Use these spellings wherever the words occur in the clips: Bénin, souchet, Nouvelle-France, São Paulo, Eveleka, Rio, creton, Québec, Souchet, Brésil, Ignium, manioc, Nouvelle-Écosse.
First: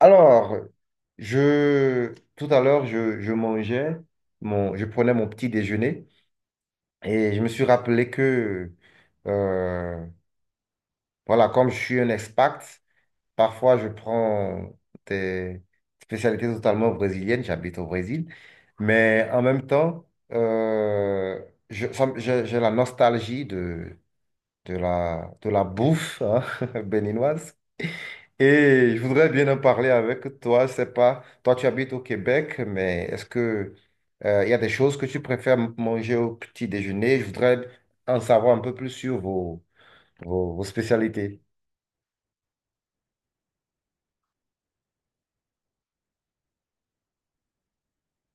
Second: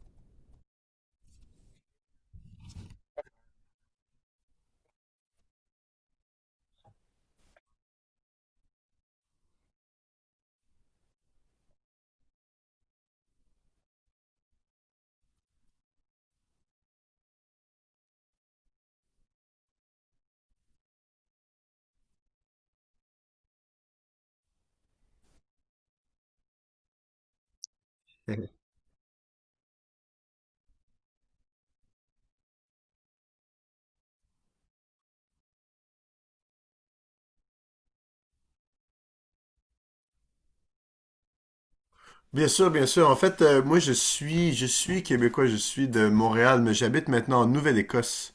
Alors, tout à l'heure, je mangeais, je prenais mon petit déjeuner et je me suis rappelé euh, voilà, comme je suis un expat, parfois je prends des spécialités totalement brésiliennes, j'habite au Brésil, mais en même temps, euh, j'ai la nostalgie de la bouffe, hein, béninoise. Et je voudrais bien en parler avec toi. Je sais pas, toi tu habites au Québec, mais est-ce que il y a des choses que tu préfères manger au petit déjeuner? Je voudrais en savoir un peu plus sur vos spécialités. Bien sûr, bien sûr. En fait, moi, je suis québécois, je suis de Montréal, mais j'habite maintenant en Nouvelle-Écosse.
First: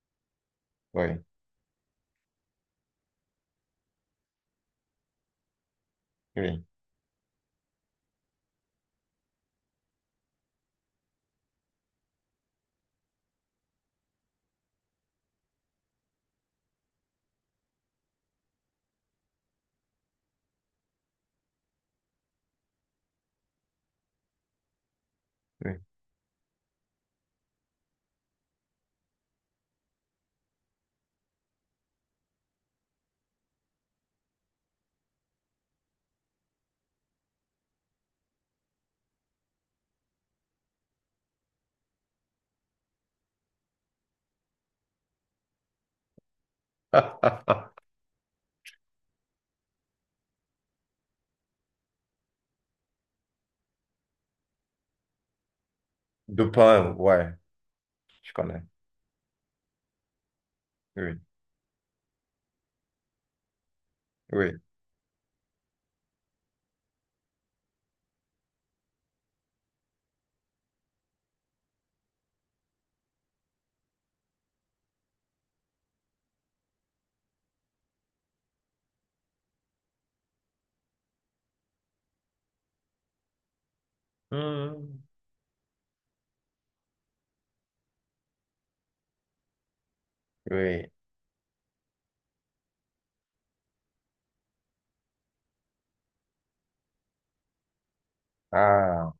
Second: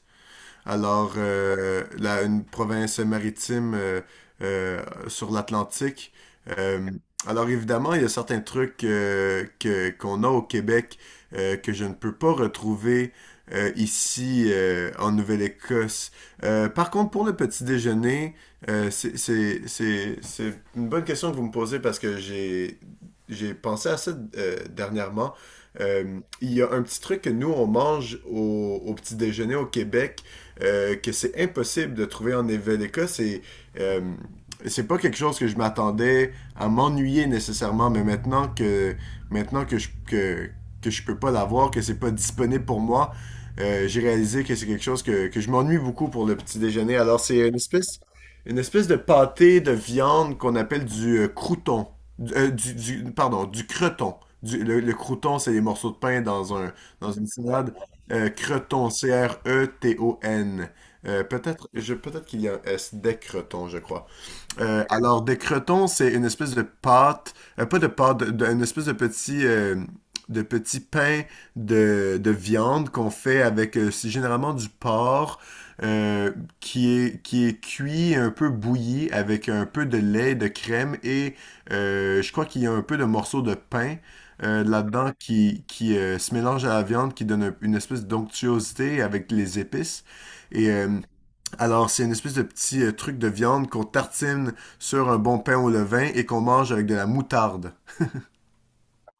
Alors, Oui, une province maritime euh, sur l'Atlantique. oui, Euh, alors, évidemment, il y a certains trucs que, qu'on a au Québec que je ne peux pas retrouver ici en Nouvelle-Écosse. Par contre, pour le petit déjeuner, c'est une bonne question que vous me posez parce que j'ai pensé à ça dernièrement. oui. Il y a un petit truc que nous, on mange au petit déjeuner au Québec que c'est impossible de trouver en Eveleka. Euh, c'est pas quelque chose que je m'attendais à m'ennuyer nécessairement, mais maintenant que je peux pas l'avoir, que c'est pas disponible pour moi, j'ai réalisé que c'est quelque chose que je m'ennuie beaucoup pour le petit déjeuner. Alors c'est une espèce de pâté de viande qu'on appelle du crouton, pardon, du creton. Le crouton, c'est les morceaux de pain De pain, dans une ouais, salade. Je connais. Creton, C-R-E-T-O-N. Oui, Peut-être je peut-être qu'il y a un S des Creton, je crois. oui. Alors, des crotons, c'est une espèce de pâte, pas de pâte, de- une espèce de petit pain de viande qu'on fait avec, c'est généralement du porc euh, qui est cuit, un peu bouilli, avec un peu de lait, de crème et je crois qu'il y a un peu de morceaux de pain Hmm. là-dedans qui, qui se mélange à la viande, qui donne un- une espèce d'onctuosité avec les épices. Et Oui. C'est une espèce de petit truc de viande qu'on tartine sur un bon pain au levain et qu'on mange avec de la moutarde. Ah,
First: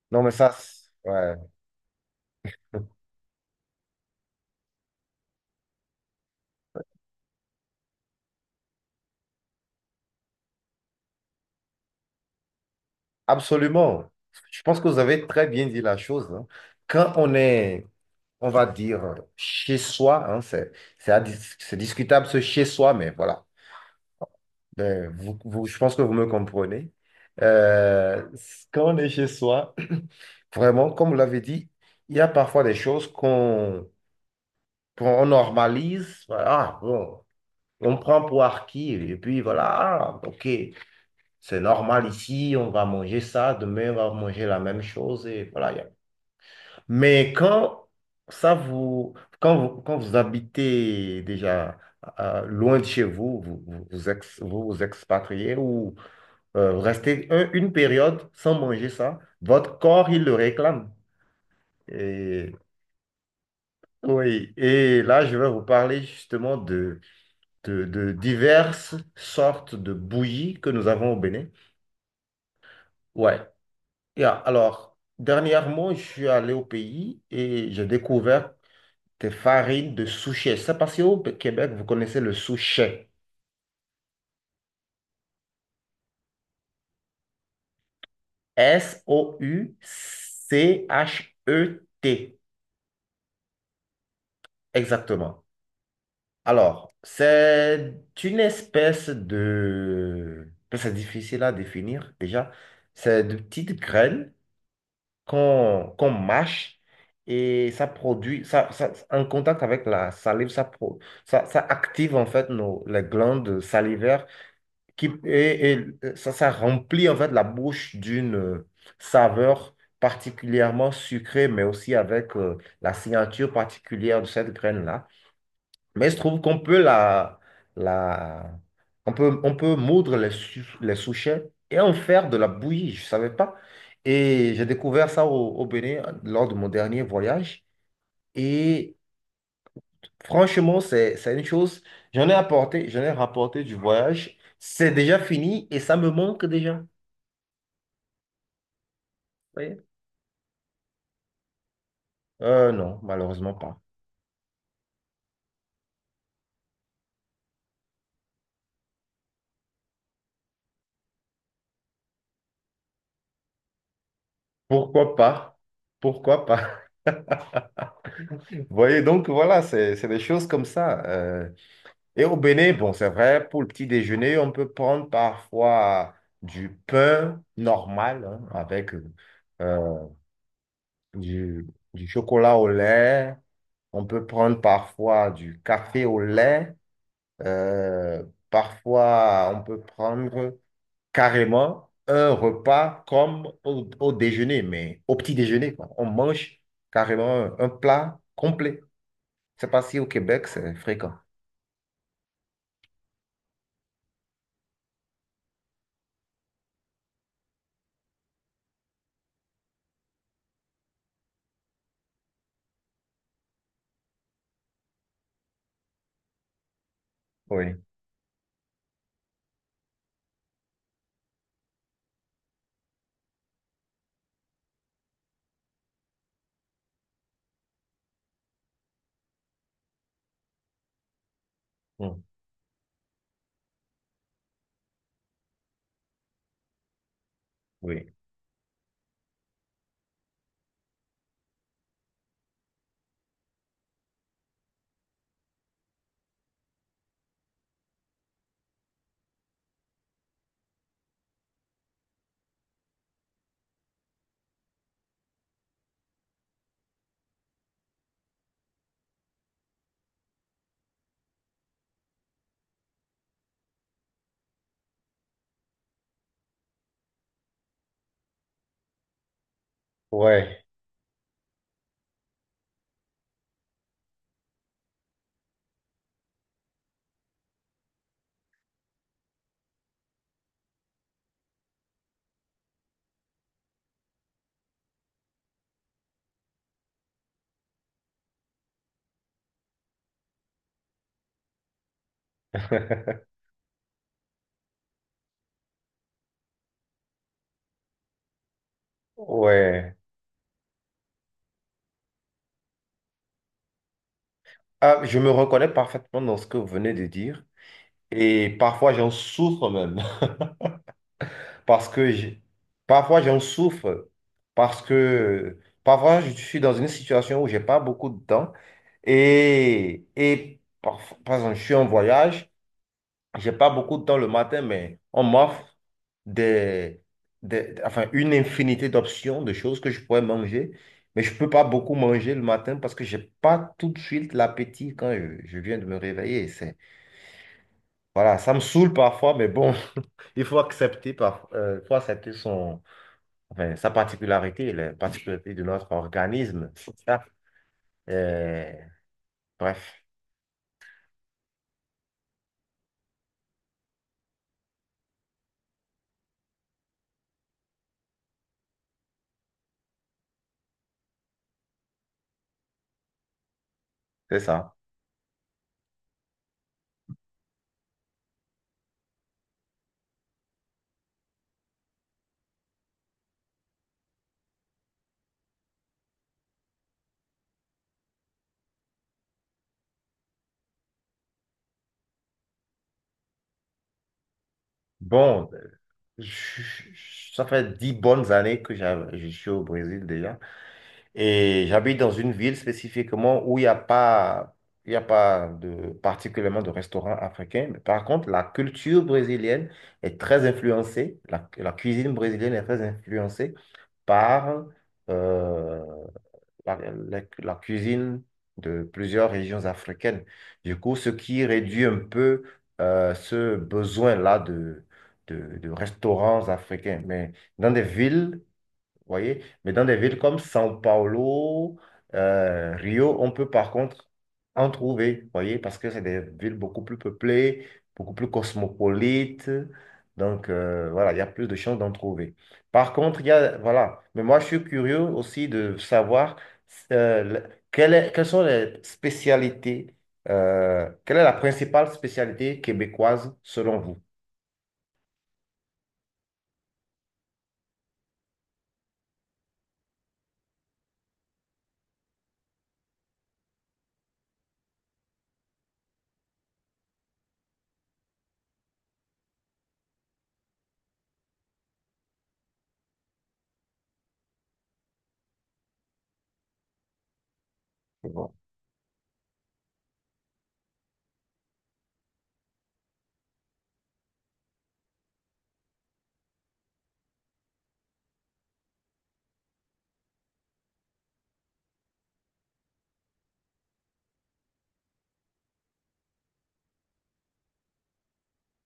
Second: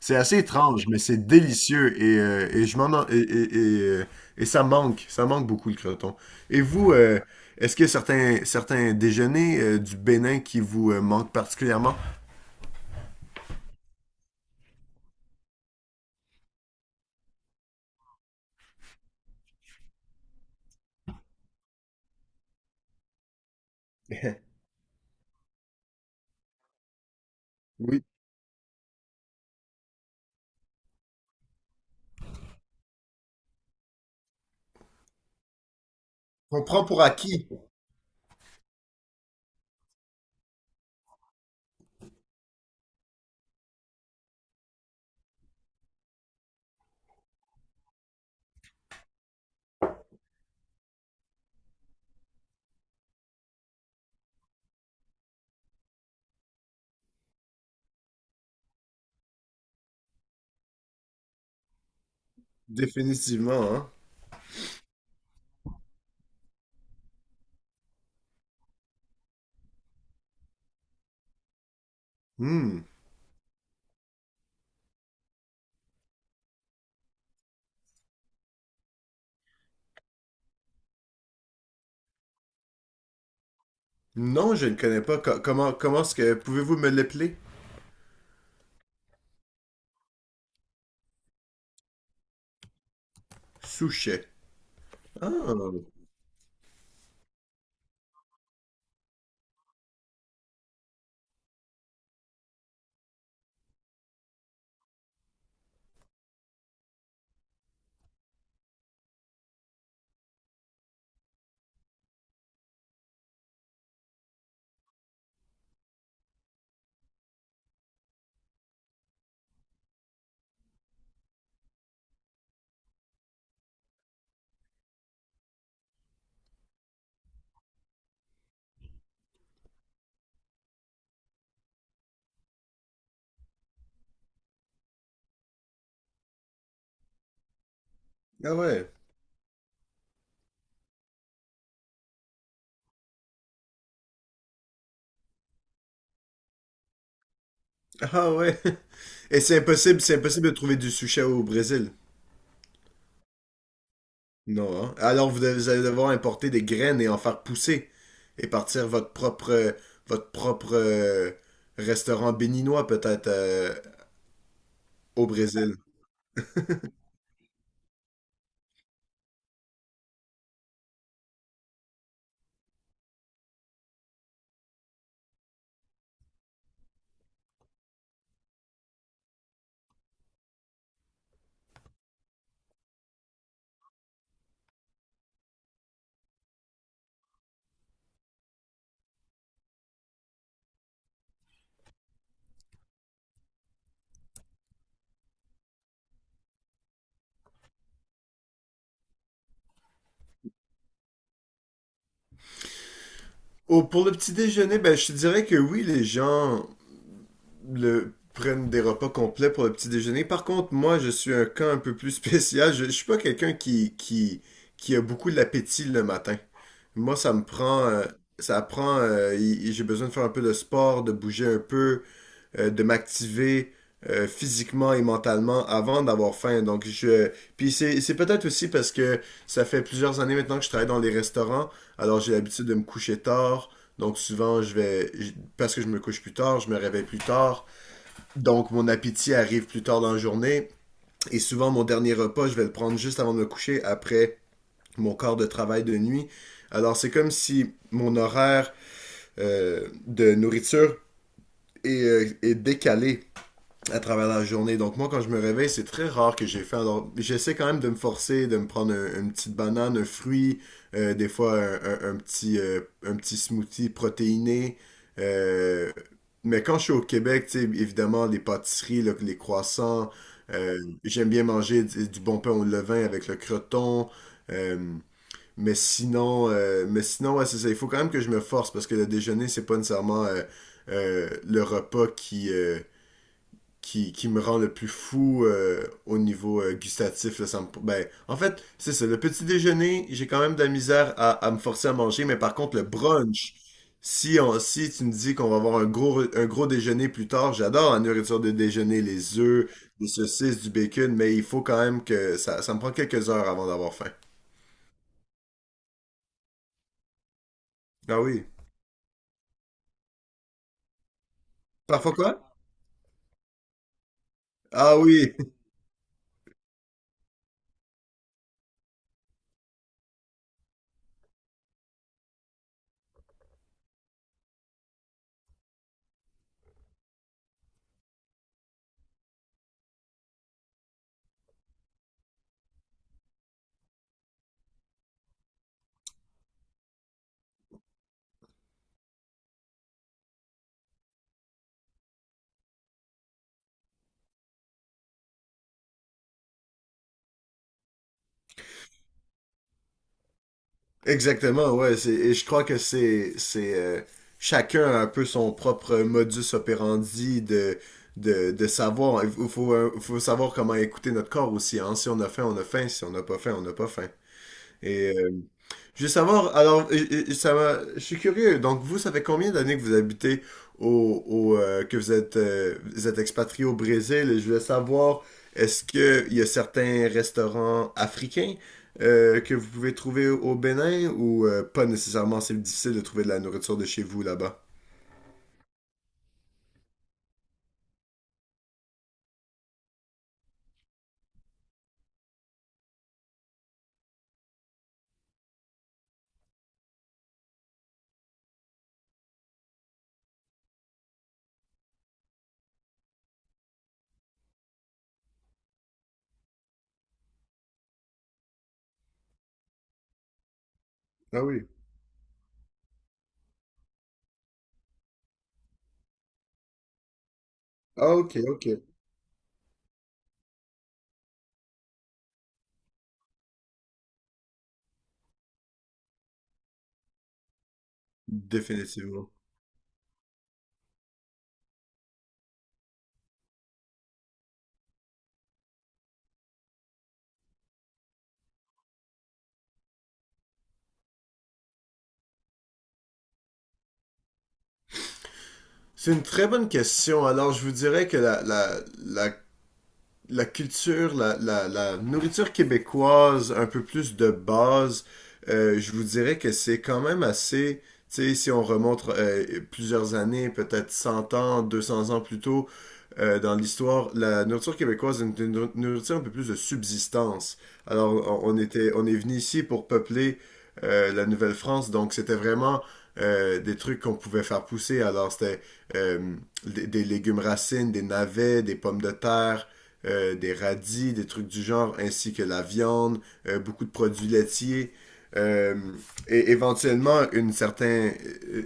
C'est non, mais assez ça, étrange, mais c'est ouais. délicieux et je m'en en- et ça manque beaucoup le croton. Et vous, est-ce qu'il y a certains, certains déjeuners du Bénin qui vous manquent particulièrement? Absolument. Je pense que vous avez très bien dit la chose, hein. Quand on est, on va dire, chez soi, hein, c'est à dis- c'est discutable, ce chez soi, mais voilà. Ben, je pense que vous me comprenez. Oui. Euh, Quand on est chez soi, vraiment, comme vous l'avez dit, il y a parfois des choses qu'on normalise. Voilà, On ah, prend pour bon, acquis, on prend pour acquis, et puis voilà, ah, ok, c'est normal ici, on va manger ça, demain on va manger la même chose, et voilà. Mais quand ça vous, quand vous, quand vous habitez déjà loin de chez vous, vous vous expatriez ou vous restez une période sans manger ça, votre corps, il le réclame. Et, définitivement, hein? oui, et là, je vais vous parler justement de diverses sortes de bouillies que nous avons au Bénin. Hmm. Ouais. Et alors, dernièrement, je suis allé au pays et j'ai découvert de farine de souchet. C'est parce qu'au Québec, vous connaissez le souchet. Non, je ne connais pas. Co- comment comment est-ce que pouvez-vous me l'appeler? Souchet. Souchet. Exactement. Ah, Alors, c'est une espèce de, c'est difficile à définir déjà. C'est de petites graines qu'on mâche et ça produit, en contact avec la salive, ça active en fait les glandes salivaires, et ça remplit en fait la bouche d'une saveur particulièrement sucrée, mais aussi avec la signature particulière de cette graine-là. Mais il se trouve qu'on peut la, la, on peut moudre les souchets et en faire de la bouillie, je ne savais pas. Et j'ai découvert ça au Bénin lors de mon dernier voyage. ah ouais. Et franchement, c'est une chose, j'en ai rapporté du voyage. C'est déjà fini et ça me manque déjà. Ah ouais. Et Oui. C'est impossible de trouver du sushi au Brésil. Non, malheureusement pas. Non, hein? Alors vous, devez- vous allez devoir importer des graines et en faire pousser et partir votre propre restaurant béninois peut-être Pourquoi au pas? Brésil. Pourquoi pas? Vous voyez, donc voilà, c'est des choses comme ça. Et au Bénin, bon, c'est vrai, pour le petit déjeuner, on peut prendre parfois du pain normal, hein, avec euh, du, du chocolat au lait. On peut prendre parfois du café au lait. Euh, Parfois, on peut prendre carrément un repas comme au déjeuner, mais au petit déjeuner, quoi. On mange carrément un plat complet. Je sais pas si au Québec, c'est fréquent. Oh, pour le petit déjeuner, ben je te dirais que oui, les gens le prennent des repas complets pour le petit déjeuner. Par contre, moi, je suis un cas un peu plus spécial. Je suis pas quelqu'un qui a beaucoup l'appétit le matin. Moi, Oui. Ça prend, j'ai besoin de faire un peu de sport, de bouger un peu, de m'activer physiquement et mentalement avant d'avoir faim. Puis c'est peut-être aussi parce que ça fait plusieurs années maintenant que je travaille dans les restaurants. Alors, Mm. j'ai l'habitude de me coucher tard. Donc souvent, parce que je me couche plus tard, je me réveille plus tard. Oui, Donc mon appétit arrive plus tard dans la journée. Et souvent, mon dernier repas, je vais le prendre juste avant de me coucher, après mon corps de travail de nuit. Alors c'est comme si mon horaire de nourriture est décalé à travers la journée. Donc moi, quand je me réveille, c'est très rare que j'ai fait. Alors, j'essaie quand même de me forcer, de me prendre une petite banane, un fruit, des fois un petit smoothie protéiné. Euh, mais quand je suis au Québec, tu sais, évidemment, les pâtisseries, les croissants, ouais, euh, j'aime bien manger du bon pain au levain avec le croton. Euh, mais sinon, ouais, c'est ça. Il faut quand même que je me force parce que le déjeuner, c'est pas nécessairement le repas qui me rend le plus fou au niveau gustatif. Là, ben, en fait, c'est ça. Le petit déjeuner, j'ai quand même de la misère à me forcer à manger, mais par contre, le brunch, si tu me dis qu'on va avoir un gros déjeuner plus tard, j'adore la nourriture de déjeuner, les œufs, ouais. les saucisses, du bacon, mais il faut quand même ça me prend quelques heures avant d'avoir faim. Ah, je me reconnais parfaitement dans ce que vous venez de dire Ah oui. et parfois j'en souffre même, parce que Parfois j'ai- quoi? parfois j'en souffre parce Ah oui. que parfois je suis dans une situation où j'ai pas beaucoup de temps et parfois, par exemple, je suis en voyage. J'ai pas beaucoup de temps le matin, mais on m'offre des, enfin, une infinité d'options, de choses que je pourrais manger. Mais je peux pas beaucoup manger le matin parce que j'ai pas tout de suite l'appétit quand je viens de me réveiller. C'est, voilà, ça me saoule parfois, mais bon, il faut accepter enfin, sa particularité, les particularités de notre organisme. Ça, euh, Bref, Exactement, ouais. Et je crois que c'est chacun a un peu son propre modus operandi de savoir. Il faut, faut savoir comment écouter notre corps aussi. Hein. Si on a faim, on a faim. Si on n'a pas faim, on n'a pas faim. c'est ça. Et je veux savoir, alors, je suis curieux. Donc, vous, ça fait combien d'années que vous habitez que vous êtes expatrié au Brésil? Et je voulais savoir, est-ce que il y a certains restaurants africains que vous pouvez trouver au Bénin ou pas nécessairement? C'est difficile de trouver de la nourriture de chez vous là-bas. Bon, je- ça fait 10 bonnes années je suis au Brésil déjà. Et j'habite dans une ville spécifiquement où il n'y a pas, il y a pas de, particulièrement de restaurants africains. Mais par contre, la cuisine brésilienne est très influencée par euh, la cuisine de plusieurs régions africaines. Du coup, ce Ah qui oui. réduit un peu ce besoin-là de, restaurants africains. Mais dans des Ah, ok, villes ok. vous voyez? Mais dans des villes comme São Paulo, Rio, on peut par contre en trouver, vous voyez? Parce que c'est des villes beaucoup plus peuplées, beaucoup plus Définitivement. cosmopolites. Donc, voilà, il y a plus de chances d'en trouver. Par contre, voilà. Mais moi, je suis curieux aussi de savoir quelles sont les spécialités, quelle est la principale spécialité québécoise selon vous? C'est une très bonne question. Alors, je vous dirais que la culture, la nourriture québécoise un peu plus de base, je vous dirais que c'est quand même assez, tu sais, si on remonte plusieurs années, peut-être 100 ans, 200 ans plus tôt, dans l'histoire, la nourriture québécoise est une nourriture un peu plus de subsistance. C'est Alors, bon. On est venu ici pour peupler la Nouvelle-France, donc c'était vraiment des trucs qu'on pouvait faire pousser. Alors, c'était euh, des légumes racines, des navets, des pommes de terre, des radis, des trucs du genre, ainsi que la viande, beaucoup de produits laitiers, euh, et éventuellement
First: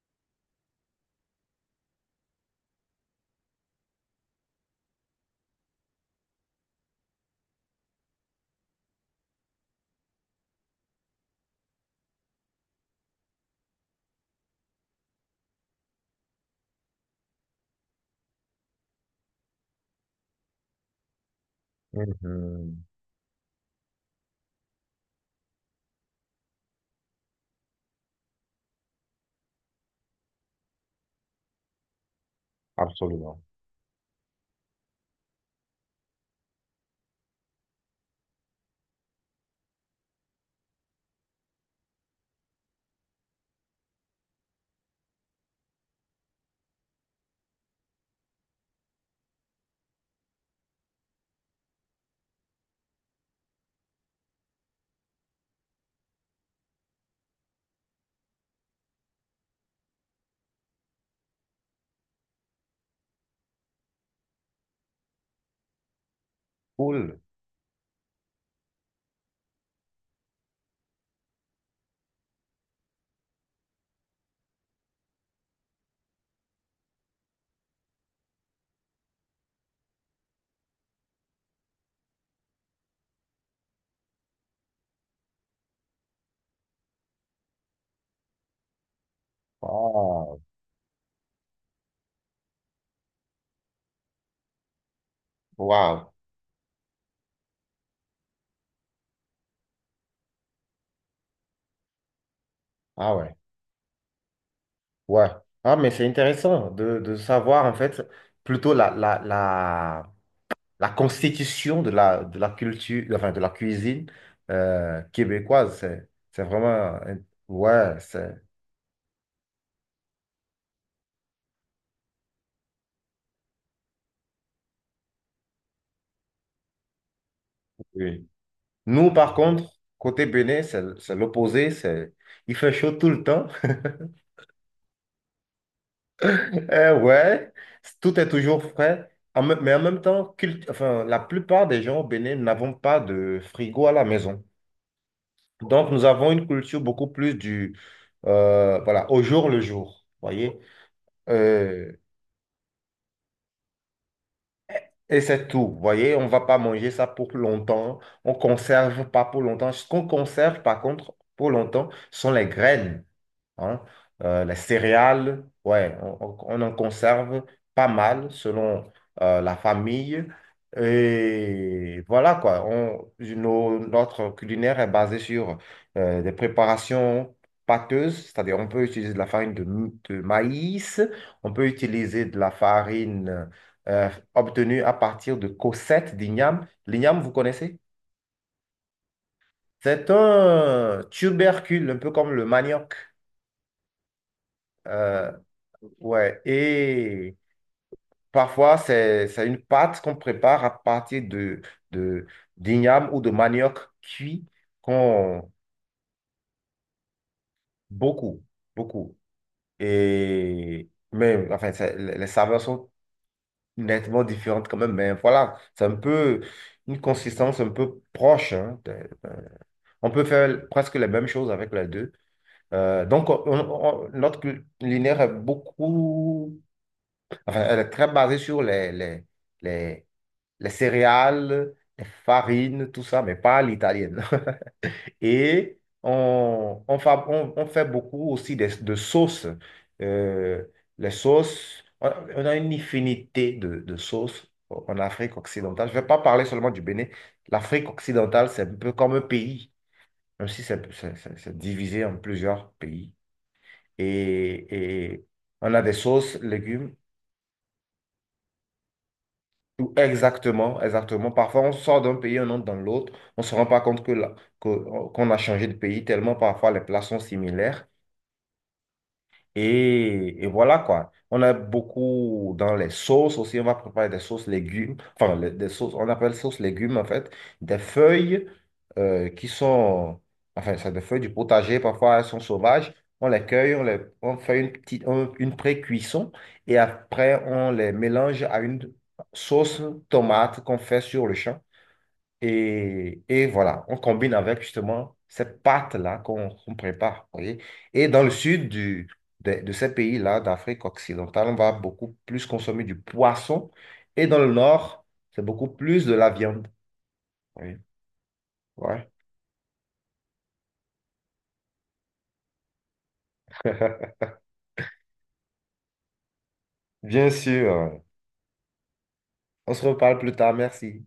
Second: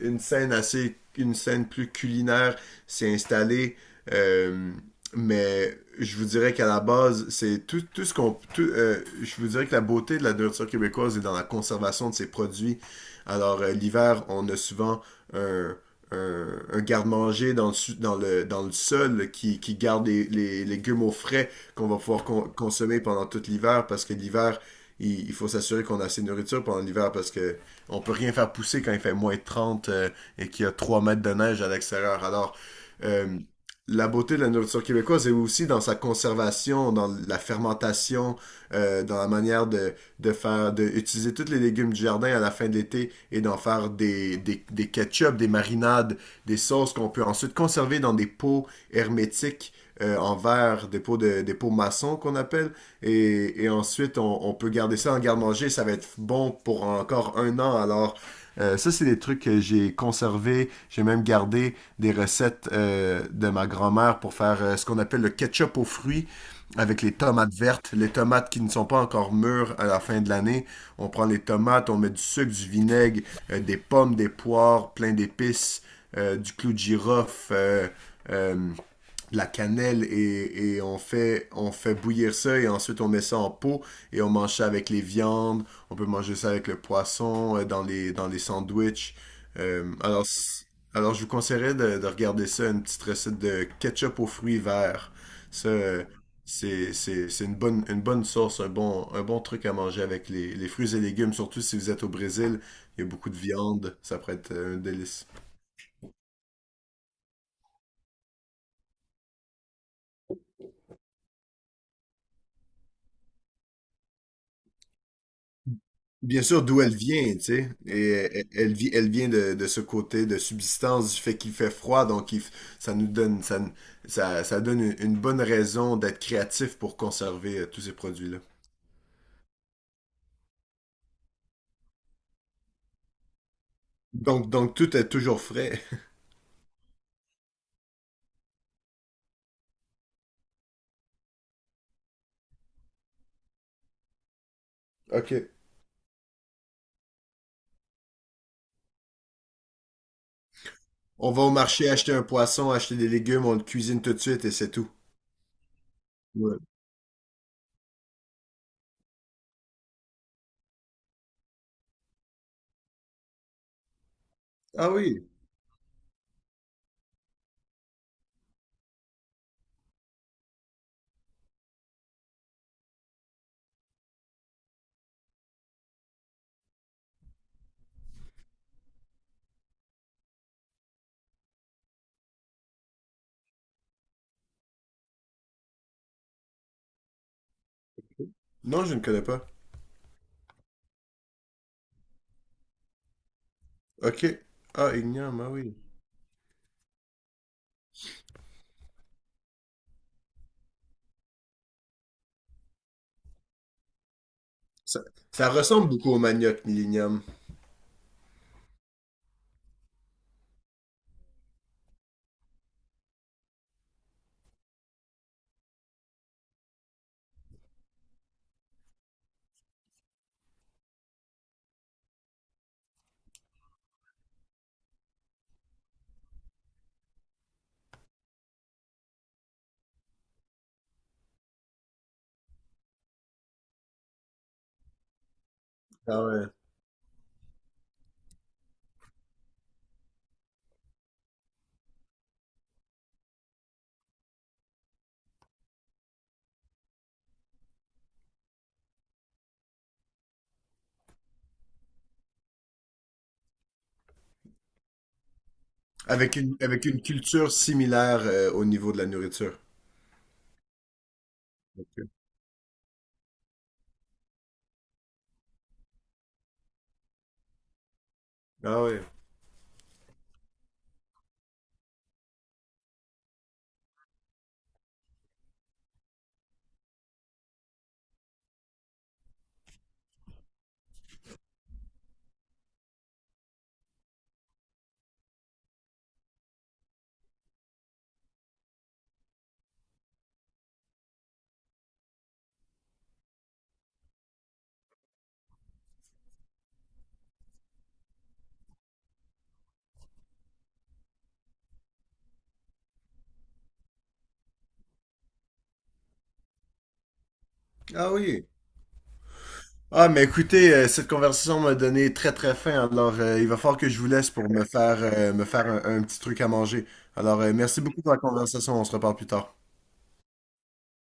une scène assez, une scène plus culinaire s'est installée. euh, mais je vous dirais qu'à la base, c'est tout, tout ce qu'on. Tout, je vous dirais que la beauté de la nourriture québécoise est dans la conservation de ses produits. Alors, l'hiver, on a souvent un, un garde-manger dans le sol là, qui garde les légumes au frais qu'on va pouvoir con- Mhm. consommer pendant tout l'hiver parce que l'hiver, il faut s'assurer qu'on a assez de nourriture pendant l'hiver parce que on peut rien faire pousser quand il fait moins de 30 et qu'il y a 3 mètres de neige à l'extérieur. Alors, Absolument. euh, la beauté de la nourriture québécoise est aussi dans sa conservation, dans la fermentation, dans la manière de faire de utiliser tous les légumes du jardin à la fin de l'été et d'en faire des ketchup, des marinades, des sauces qu'on peut ensuite conserver dans des pots hermétiques en verre, des pots maçons qu'on appelle. Et ensuite, on peut garder ça en garde-manger. Ça va être bon pour encore un an. Alors, ça, c'est des trucs que j'ai conservés. J'ai même gardé des recettes de ma grand-mère pour faire ce qu'on appelle le ketchup aux fruits avec les Cool. tomates vertes, les tomates qui ne sont pas encore mûres à la fin de l'année. On prend les tomates, on met du sucre, du vinaigre, des pommes, des poires, plein d'épices, du clou de girofle, euh, de la cannelle et on fait bouillir ça et ensuite on met ça en pot et on mange ça avec les viandes. On peut manger ça avec le poisson, dans les sandwichs. Euh, alors, Wow. Je vous conseillerais de regarder ça, une petite recette de ketchup aux fruits verts. Ça, euh, Wow. C'est une bonne sauce, un bon truc à manger avec les fruits et légumes, surtout si vous êtes au Brésil. Il y a Ah beaucoup ouais, de viande, ça pourrait être un délice. ouais. Ah, mais c'est intéressant de savoir en fait plutôt la constitution de la culture, enfin de la cuisine québécoise. C'est Bien sûr, vraiment. d'où elle un- vient, tu sais. Ouais, Et c'est. elle, elle vient de ce côté de subsistance, du fait qu'il fait froid, donc ça nous donne, ça, n- ça donne une bonne raison d'être créatif pour conserver tous ces Oui. produits-là. Nous, par contre, côté Bénin, c'est l'opposé. Il fait chaud tout le temps. Donc tout est toujours frais. Eh ouais, tout est toujours frais. Mais en même temps, enfin, la plupart des gens au Bénin n'avons pas de frigo à la maison. OK. Donc, nous avons une culture beaucoup plus voilà, au jour le jour, voyez. On va au marché Euh, acheter un poisson, acheter des légumes, on le cuisine tout de suite et c'est tout. et c'est tout, voyez. On ne va Ouais. pas manger ça pour longtemps. On conserve pas pour longtemps. Ce qu'on conserve, par contre, pour longtemps, sont les graines, hein. Les Ah oui. céréales, ouais, on en conserve pas mal selon la famille. Et voilà quoi, notre culinaire est basé sur des préparations pâteuses, c'est-à-dire on peut utiliser de la farine de maïs, on peut utiliser de la farine obtenue à partir de cossettes d'igname. L'igname, vous connaissez? Non, je ne connais pas. C'est un tubercule, un peu comme le manioc. Ok. Ah, Euh, Ignium, ah oui. Ouais. Et parfois, c'est une pâte qu'on prépare à partir de, d'igname ou de manioc cuit Ça, ça qu'on, ressemble beaucoup au manioc, l'Ignium. Beaucoup, beaucoup. Mais, enfin, les saveurs sont nettement différentes quand même, mais voilà, c'est un peu une consistance un peu proche, hein. De- on peut faire presque les mêmes choses avec les deux. Donc, notre culinaire est beaucoup, enfin, elle est très basée sur les les céréales, les farines, tout ça, mais pas à l'italienne. Et Ah ouais. on fait beaucoup aussi sauces. Euh, les sauces, on a une infinité de sauces en Afrique occidentale. Je ne vais pas parler seulement du Bénin. L'Afrique occidentale, c'est un peu comme un pays, même si c'est divisé en plusieurs pays. Et on a des sauces, Avec légumes. une culture similaire au niveau de la nourriture. Exactement, exactement. Parfois, on sort Ok. d'un pays, on entre dans l'autre. On ne se rend pas compte que, qu'on a changé de pays tellement parfois les plats sont similaires. Ah oui. Et voilà quoi. On a beaucoup dans les sauces aussi. On va préparer des sauces légumes. Enfin, des sauces, on appelle sauce légumes en fait. Des feuilles qui sont. Enfin, c'est des feuilles du potager. Parfois, elles sont sauvages. On les cueille, on fait une pré-cuisson. Et après, on les mélange à une sauce tomate qu'on fait sur le champ. Et voilà, on combine avec justement cette pâte-là qu'on prépare, vous voyez. Et dans le sud du, de ces pays-là, d'Afrique occidentale, on va beaucoup plus consommer du poisson. Et dans le nord, c'est beaucoup plus de la viande. Oui, Ah oui. ouais. Ah, mais écoutez, cette conversation m'a donné très très faim, alors il va falloir que je vous laisse pour me me faire un petit truc à manger. Bien Alors, sûr. merci beaucoup pour la conversation, on se reparle plus tard. On se reparle plus tard. Merci.